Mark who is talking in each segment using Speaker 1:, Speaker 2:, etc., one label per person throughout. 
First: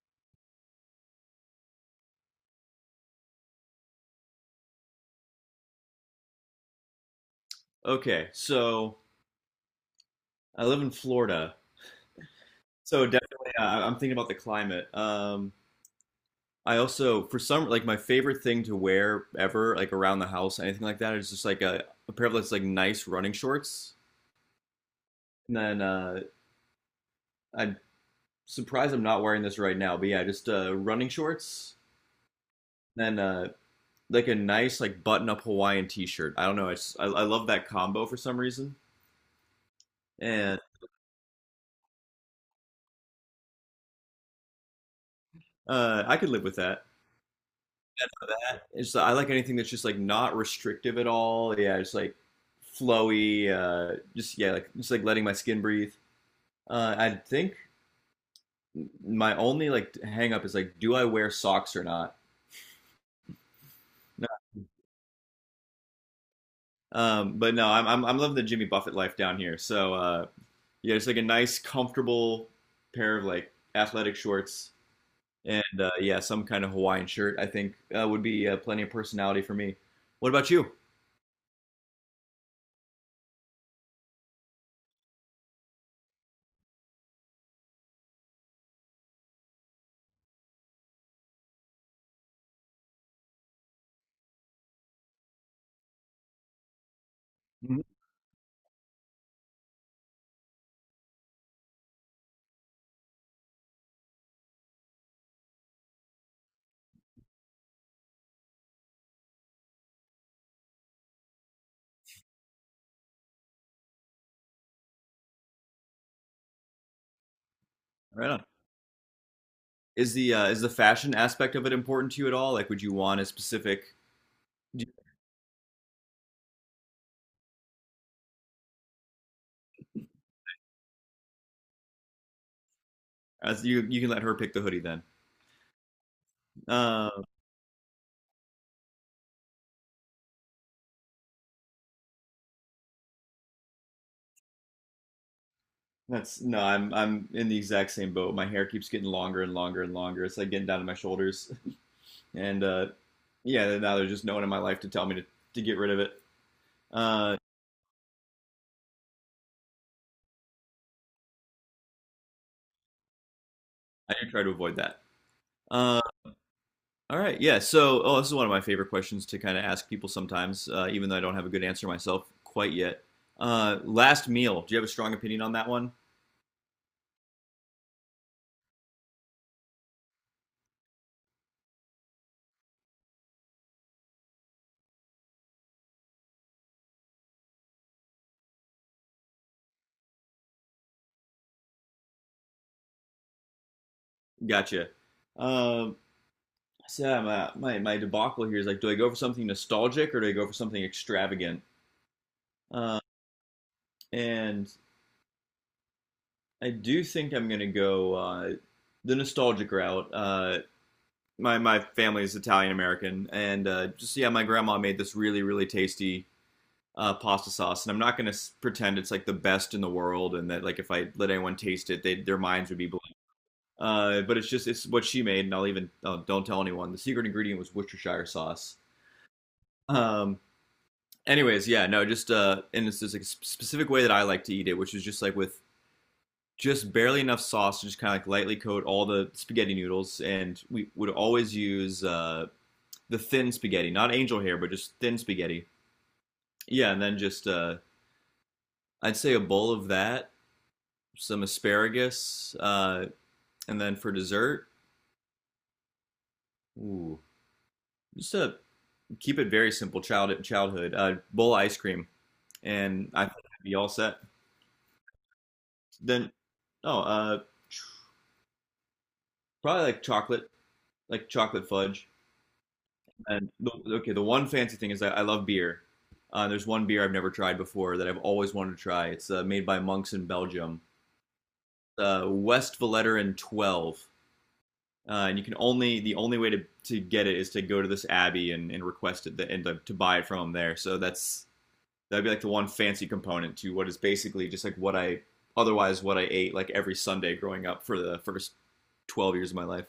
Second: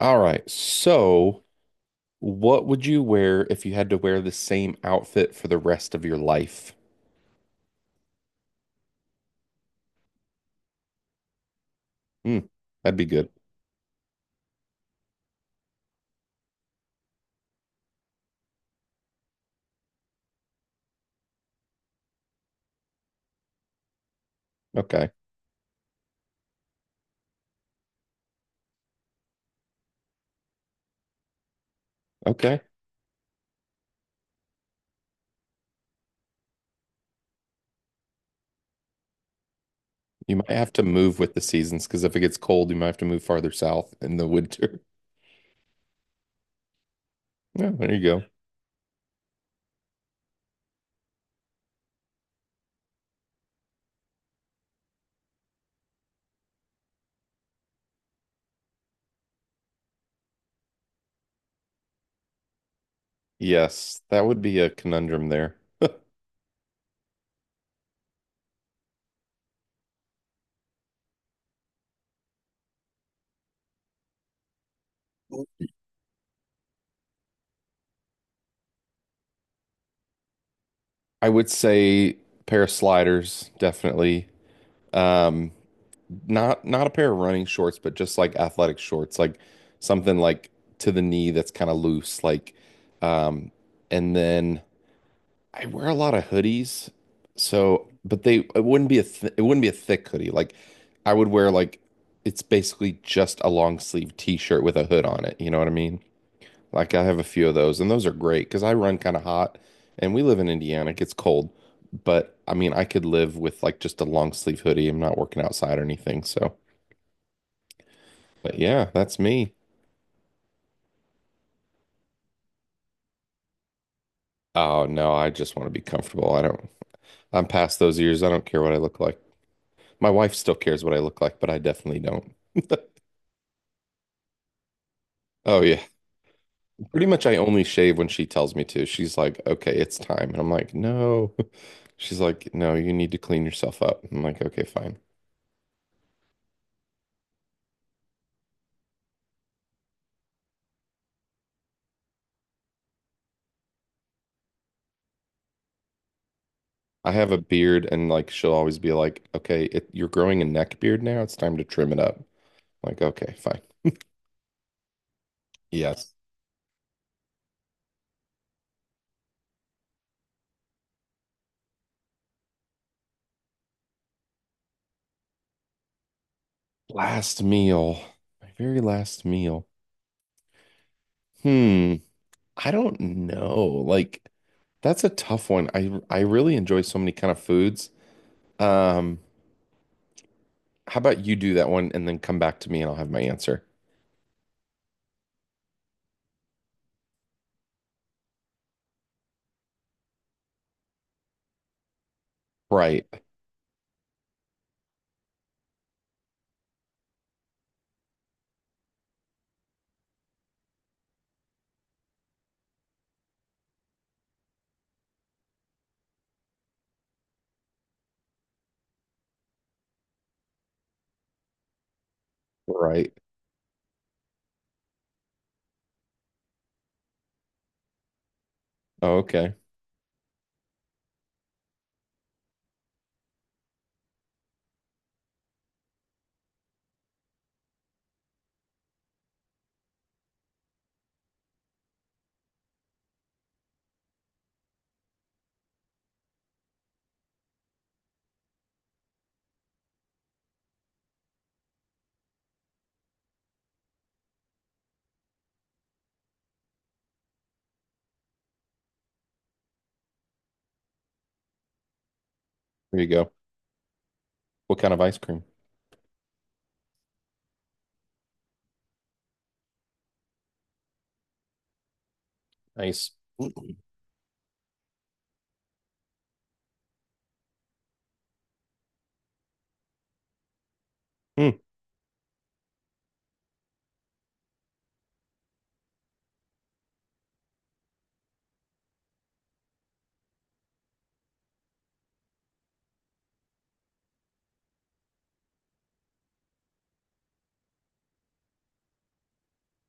Speaker 1: All right. So, what would you wear if you had to wear the same outfit for the rest of your life?
Speaker 2: Okay, so I live in Florida,
Speaker 1: Hmm, that'd
Speaker 2: so
Speaker 1: be good.
Speaker 2: definitely I'm thinking about the climate. I also, for some, like my favorite thing to wear ever, like around the house, anything like that, is just like a pair of those like nice running shorts.
Speaker 1: Okay.
Speaker 2: And then I'm surprised I'm not wearing this right now, but yeah, just running shorts.
Speaker 1: Okay.
Speaker 2: Then like a nice like button-up Hawaiian t-shirt. I don't know, I love that combo for some reason,
Speaker 1: You might
Speaker 2: and
Speaker 1: have to move with the seasons because if it gets cold, you might have to move farther south in the winter.
Speaker 2: I could live with that.
Speaker 1: Yeah, there you go.
Speaker 2: that. It's I like anything that's just like not restrictive at all. Yeah, just like flowy. Just yeah, like just like letting my skin breathe. I think my only like hang up is like, do I wear socks or not?
Speaker 1: Yes, that
Speaker 2: No.
Speaker 1: would be a conundrum there.
Speaker 2: But no, I'm loving the Jimmy Buffett life down here. So yeah, it's like a nice, comfortable pair of like athletic shorts and yeah, some kind of Hawaiian shirt. I think would be plenty of personality for me. What about you?
Speaker 1: I would say pair of sliders, definitely. Um, not a pair of running shorts, but just like athletic shorts, like something like to the knee that's kind of loose, like um and then I wear a lot of hoodies.
Speaker 2: Mhm.
Speaker 1: So, but they it wouldn't be a th it wouldn't be a thick hoodie. Like I would wear like it's basically just a long sleeve t-shirt with a hood on it, you know what I mean? Like I have a few of those and those are great because I run kind of hot and we live in Indiana, it gets cold. But I mean, I could live with like just a long sleeve hoodie. I'm not working outside or anything, so
Speaker 2: Right on.
Speaker 1: but yeah, that's me.
Speaker 2: Is the is the fashion aspect of it important to you at all? Like, would you want a specific?
Speaker 1: Oh no, I just want to be comfortable. I don't, I'm past those years. I don't care what I look like. My wife still cares what I look like, but I definitely don't.
Speaker 2: As you can let her pick the hoodie then.
Speaker 1: Oh yeah. Pretty
Speaker 2: Uh,
Speaker 1: much I only shave when she tells me to. She's like, "Okay, it's time." And I'm like, "No." She's like, "No, you need to clean yourself up." I'm like, "Okay, fine."
Speaker 2: that's no, I'm in the exact same boat. My hair keeps getting longer and longer and longer. It's like getting down to my shoulders, and yeah, now there's just no one in my life to tell me to get rid of it.
Speaker 1: I have
Speaker 2: Uh,
Speaker 1: a beard and like she'll always be like, "Okay, it, you're growing a neck beard now. It's time to trim it up." I'm like, "Okay, fine."
Speaker 2: I do try to avoid that. Uh,
Speaker 1: Yes.
Speaker 2: all right, yeah. So, oh, this is one of my favorite questions to kind of ask people sometimes, even though I don't have a good answer myself quite yet. Last meal. Do you have a strong opinion on that one?
Speaker 1: Last meal. My very last meal. Hmm. I don't know. Like that's a tough one. I really enjoy so many kind of foods. Um, how about you do that one and then come back to me and I'll have my answer.
Speaker 2: Gotcha. Um, so yeah, my debacle here is like, do I go for something nostalgic or do I go for something extravagant? Uh,
Speaker 1: Right.
Speaker 2: and I do think I'm gonna go the nostalgic route. My family is Italian American, and just yeah, my grandma made this really really tasty pasta sauce, and I'm not gonna pretend it's like the best in the world, and that like if I let anyone taste it, they their minds would be blown.
Speaker 1: Right.
Speaker 2: But it's just it's what she made, and I'll even oh, don't tell anyone. The secret ingredient was Worcestershire sauce.
Speaker 1: Oh, okay.
Speaker 2: Um, Anyways, yeah, no, just and it's this like, specific way that I like to eat it, which is just like with just barely enough sauce to just kind of like lightly coat all the spaghetti noodles, and we would always use the thin spaghetti, not angel hair, but just thin spaghetti. Yeah, and then just I'd say a bowl of that, some asparagus, and then for dessert, ooh, just to keep it very simple, childhood, bowl of ice cream,
Speaker 1: There you
Speaker 2: and I
Speaker 1: go.
Speaker 2: think I'd be all set.
Speaker 1: What kind of ice cream?
Speaker 2: Then oh, probably like chocolate fudge.
Speaker 1: Nice.
Speaker 2: And the, okay, the one fancy thing is that I love beer. There's one beer I've never tried before that I've always wanted to try. It's made by monks in Belgium,
Speaker 1: Mm,
Speaker 2: West Vellerin 12. And you can only the only way to get it is to go to this abbey and request it the, and to buy it from them there. So that'd be like the one fancy component to what is basically just like what I otherwise what I ate like every Sunday growing up for the first 12 years of my life.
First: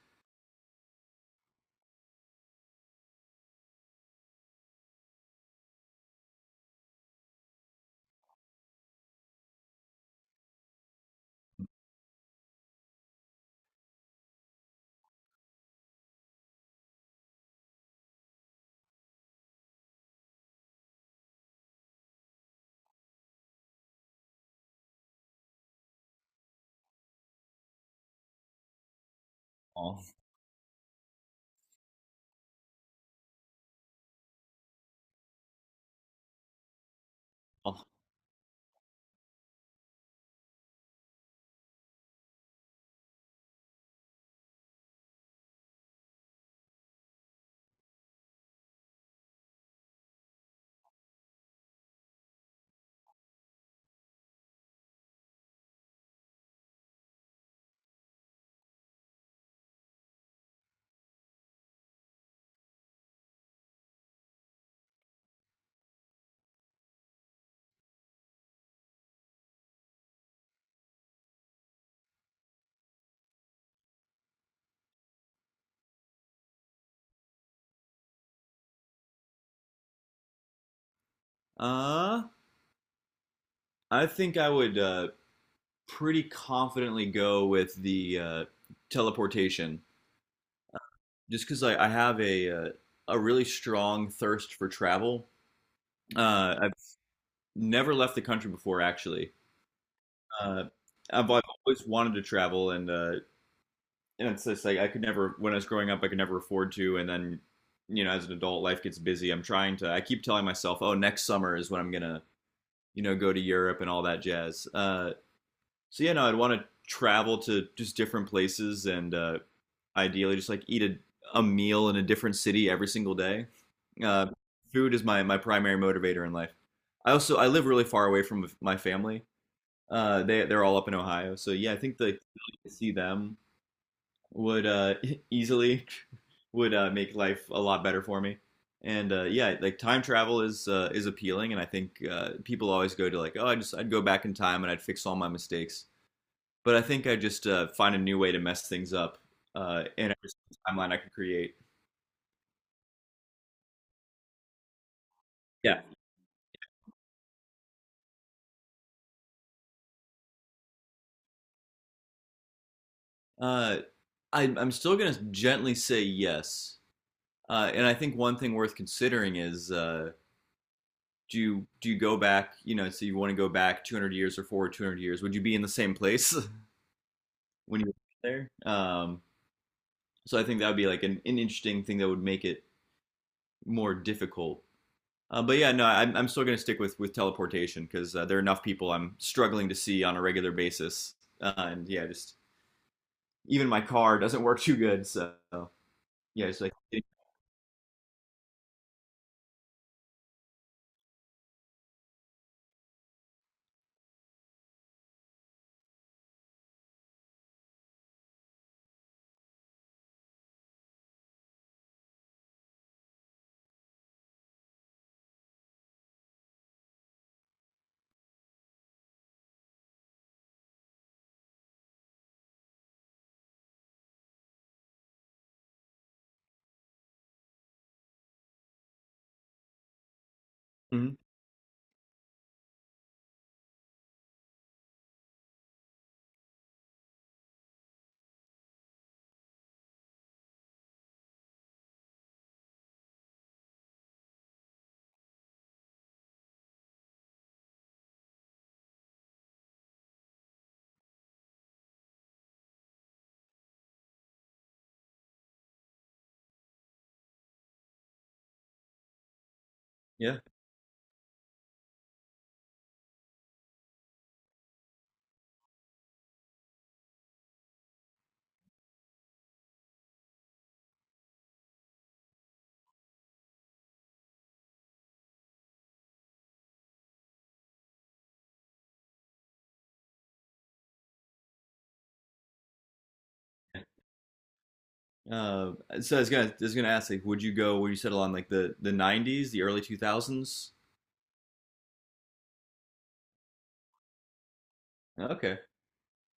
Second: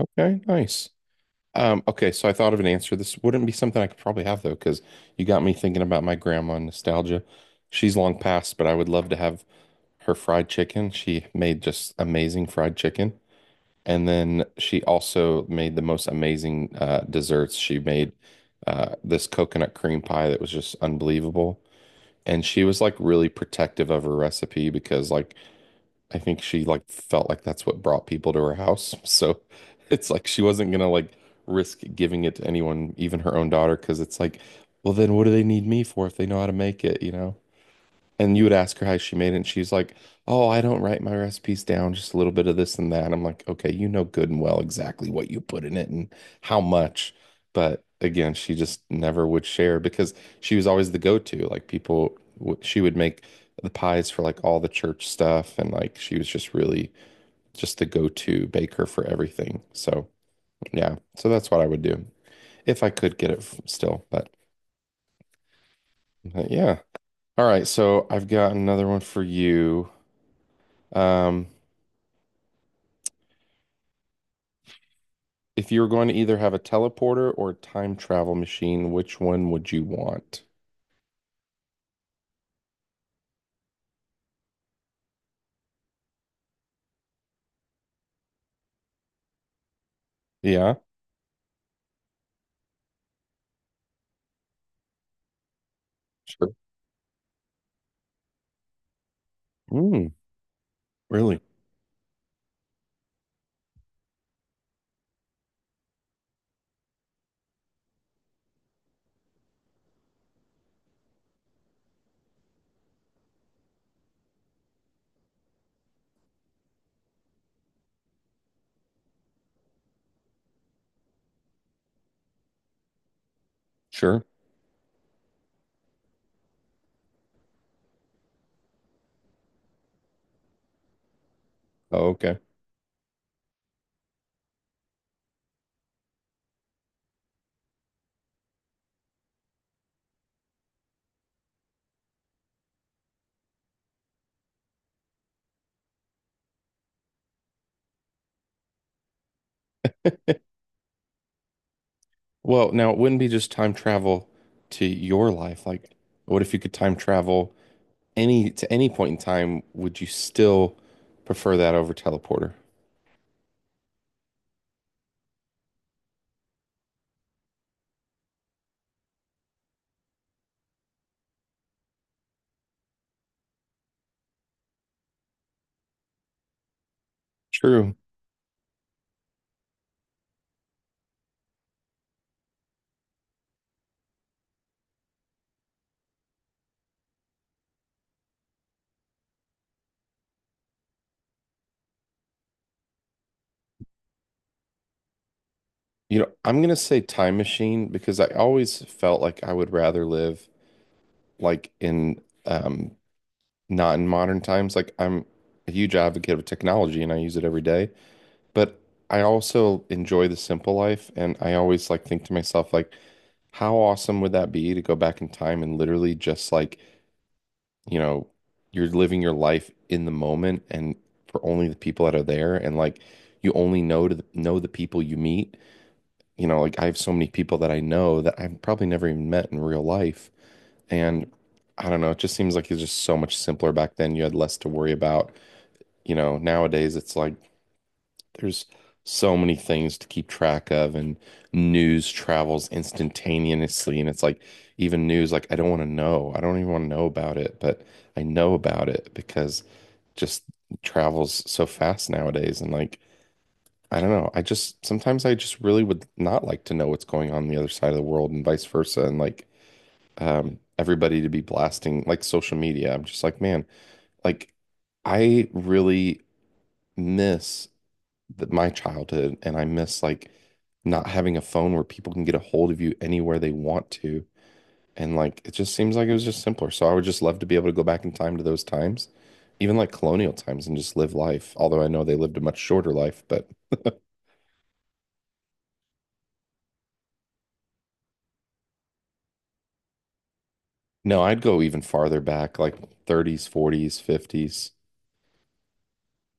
Speaker 1: okay, nice. Okay, so I thought of an answer. This wouldn't be something I could probably have though, because you got me thinking about my grandma and nostalgia. She's long passed, but I would love to have her fried chicken. She made just amazing fried chicken. And then she also made the most amazing desserts. She made this coconut cream pie that was just unbelievable. And she was like really protective of her recipe because like I think she like felt like that's what brought people to her house. So
Speaker 2: Oh.
Speaker 1: it's like she wasn't gonna like risk giving it to anyone, even her own daughter, because it's like, well then what do they need me for if they know how to make it, you know?
Speaker 2: Oh.
Speaker 1: And you would ask her how she made it, and she's like, "Oh, I don't write my recipes down, just a little bit of this and that." I'm like, "Okay, you know good and well exactly what you put in it and how much." But again, she just never would share because she was always the go-to. Like people, she would make the pies for like all the church stuff, and like she was just really just the go-to baker for everything. So yeah, so that's what I would do if I could get it still. But yeah, all right. So I've got another one for you. Um, If you were going to either have a teleporter or a time travel machine, which one would you want?
Speaker 2: Uh, I think I would pretty confidently go with the teleportation,
Speaker 1: Yeah,
Speaker 2: just because I have a really strong thirst for travel.
Speaker 1: sure.
Speaker 2: I've never left the country before, actually.
Speaker 1: Mm,
Speaker 2: Uh, I've,
Speaker 1: really?
Speaker 2: I've always wanted to travel, and it's just like I could never when I was growing up, I could never afford to, and then you know, as an adult, life gets busy. I'm trying to. I keep telling myself, oh, next summer is when I'm gonna you know go to Europe and all that jazz. So yeah, no, I'd want to travel to just different places and ideally just like eat a meal in a different city every single day.
Speaker 1: Sure.
Speaker 2: Uh, Food is my primary motivator in life. I also I live really far away from my family. They're all up in Ohio, so yeah, I think
Speaker 1: Oh,
Speaker 2: the
Speaker 1: okay.
Speaker 2: to see them would easily would make life a lot better for me. And yeah, like time travel is appealing, and I think people always go to like, oh, I'd go back in time and I'd fix all my mistakes. But I think I just find a new way to mess things up in every timeline I can create.
Speaker 1: Well, now it wouldn't be just time travel to your life.
Speaker 2: Yeah.
Speaker 1: Like, what if you could time travel any to any point in time? Would you still prefer that over teleporter?
Speaker 2: Uh, I'm still going to gently say yes. And I think one thing worth considering is do you go back? You know, so you want to go back 200 years or forward 200 years? Would you be in the same place when you were
Speaker 1: True.
Speaker 2: there? So I think that would be like an interesting thing that would make it more difficult. But yeah, no, I'm still gonna stick with teleportation because there are enough people I'm struggling to see on a regular basis, and yeah, just even my car doesn't work too good, so
Speaker 1: You know,
Speaker 2: yeah,
Speaker 1: I'm
Speaker 2: it's like
Speaker 1: gonna say time machine because I always felt like I would rather live like in um not in modern times. Like I'm a huge advocate of technology and I use it every day, but I also enjoy the simple life and I always like think to myself like how awesome would that be to go back in time and literally just like, you know, you're living your life in the moment and for only the people that are there and like you only know know the people you meet. You know, like I have so many people that I know that I've probably never even met in real life
Speaker 2: Mhm,
Speaker 1: and I don't know, it just seems like it's just so much simpler back then. You had less to worry about you know, nowadays it's like there's so many things to keep track of and news travels instantaneously and it's like even news like I don't want to know. I don't even want to know about it, but I know about it because just travels so fast nowadays and like I don't know. I just sometimes I just really would not like to know what's going on the other side of the world and vice versa and like
Speaker 2: yeah.
Speaker 1: everybody to be blasting like social media. I'm just like, man, like I really miss my childhood, and I miss like not having a phone where people can get a hold of you anywhere they want to. And like it just seems like it was just simpler. So I would just love to be able to go back in time to those times, even like colonial times, and just live life. Although I know they lived a much shorter life, but
Speaker 2: Uh, so I was gonna ask like, would you go? Would you settle on like the '90s, the early 2000s?
Speaker 1: no, I'd go even farther back, like 30s, 40s, 50s.
Speaker 2: Okay,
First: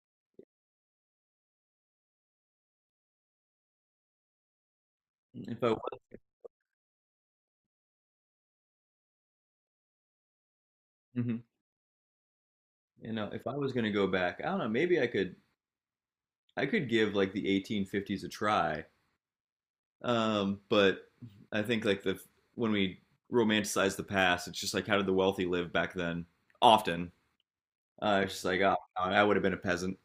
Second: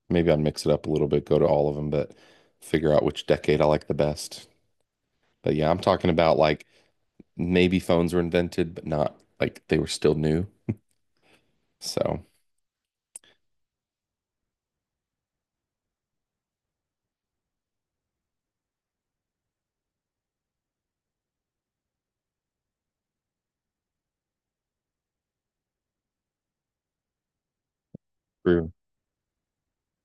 Speaker 1: Maybe I'd mix it up a little bit, go to all of them, but figure out which decade I like the best. But
Speaker 2: if I
Speaker 1: yeah, I'm
Speaker 2: was,
Speaker 1: talking about like maybe phones were invented, but not like they were still new.
Speaker 2: mhm.
Speaker 1: So.
Speaker 2: You know, if I was gonna go back, I don't know, maybe I could give like the 1850s a try. But I think like the when we romanticize the past, it's just like how did the wealthy live back then? Often, it's just like
Speaker 1: True.
Speaker 2: oh, I would have been a peasant.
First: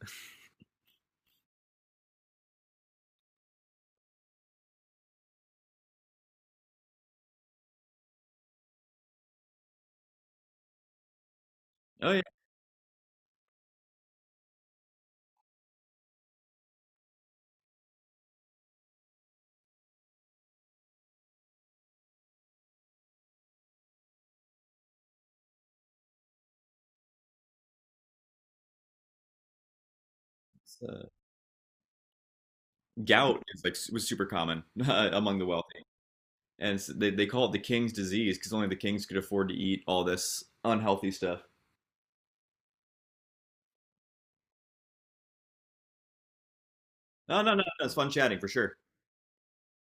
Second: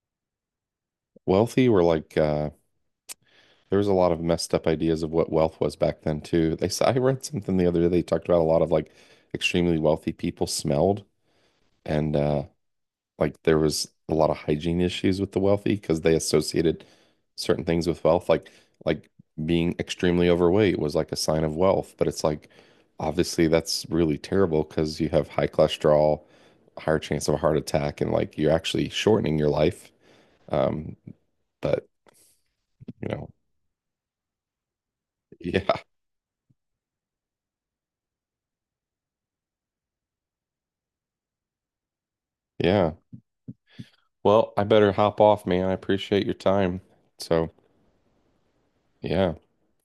Speaker 1: Wealthy were like there was a lot of messed up ideas of what wealth was back then too. I read something the other day they talked about a lot of like extremely wealthy people smelled
Speaker 2: Oh
Speaker 1: and
Speaker 2: yeah,
Speaker 1: like there was a lot of hygiene issues with the wealthy because they associated certain things with wealth, like being extremely overweight was like a sign of wealth, but it's like obviously that's really terrible because you have high cholesterol, higher chance of a heart attack, and like you're actually shortening your life.
Speaker 2: it's,
Speaker 1: Um,
Speaker 2: uh,
Speaker 1: but you know,
Speaker 2: gout is like was super common among the
Speaker 1: yeah,
Speaker 2: wealthy, and it's, they call it the king's disease because only the kings could afford to eat all this unhealthy stuff.
Speaker 1: yeah. Well, I better hop off, man. I appreciate your time.
Speaker 2: No,
Speaker 1: So,
Speaker 2: no, no, no, it's fun chatting for sure.
Speaker 1: yeah.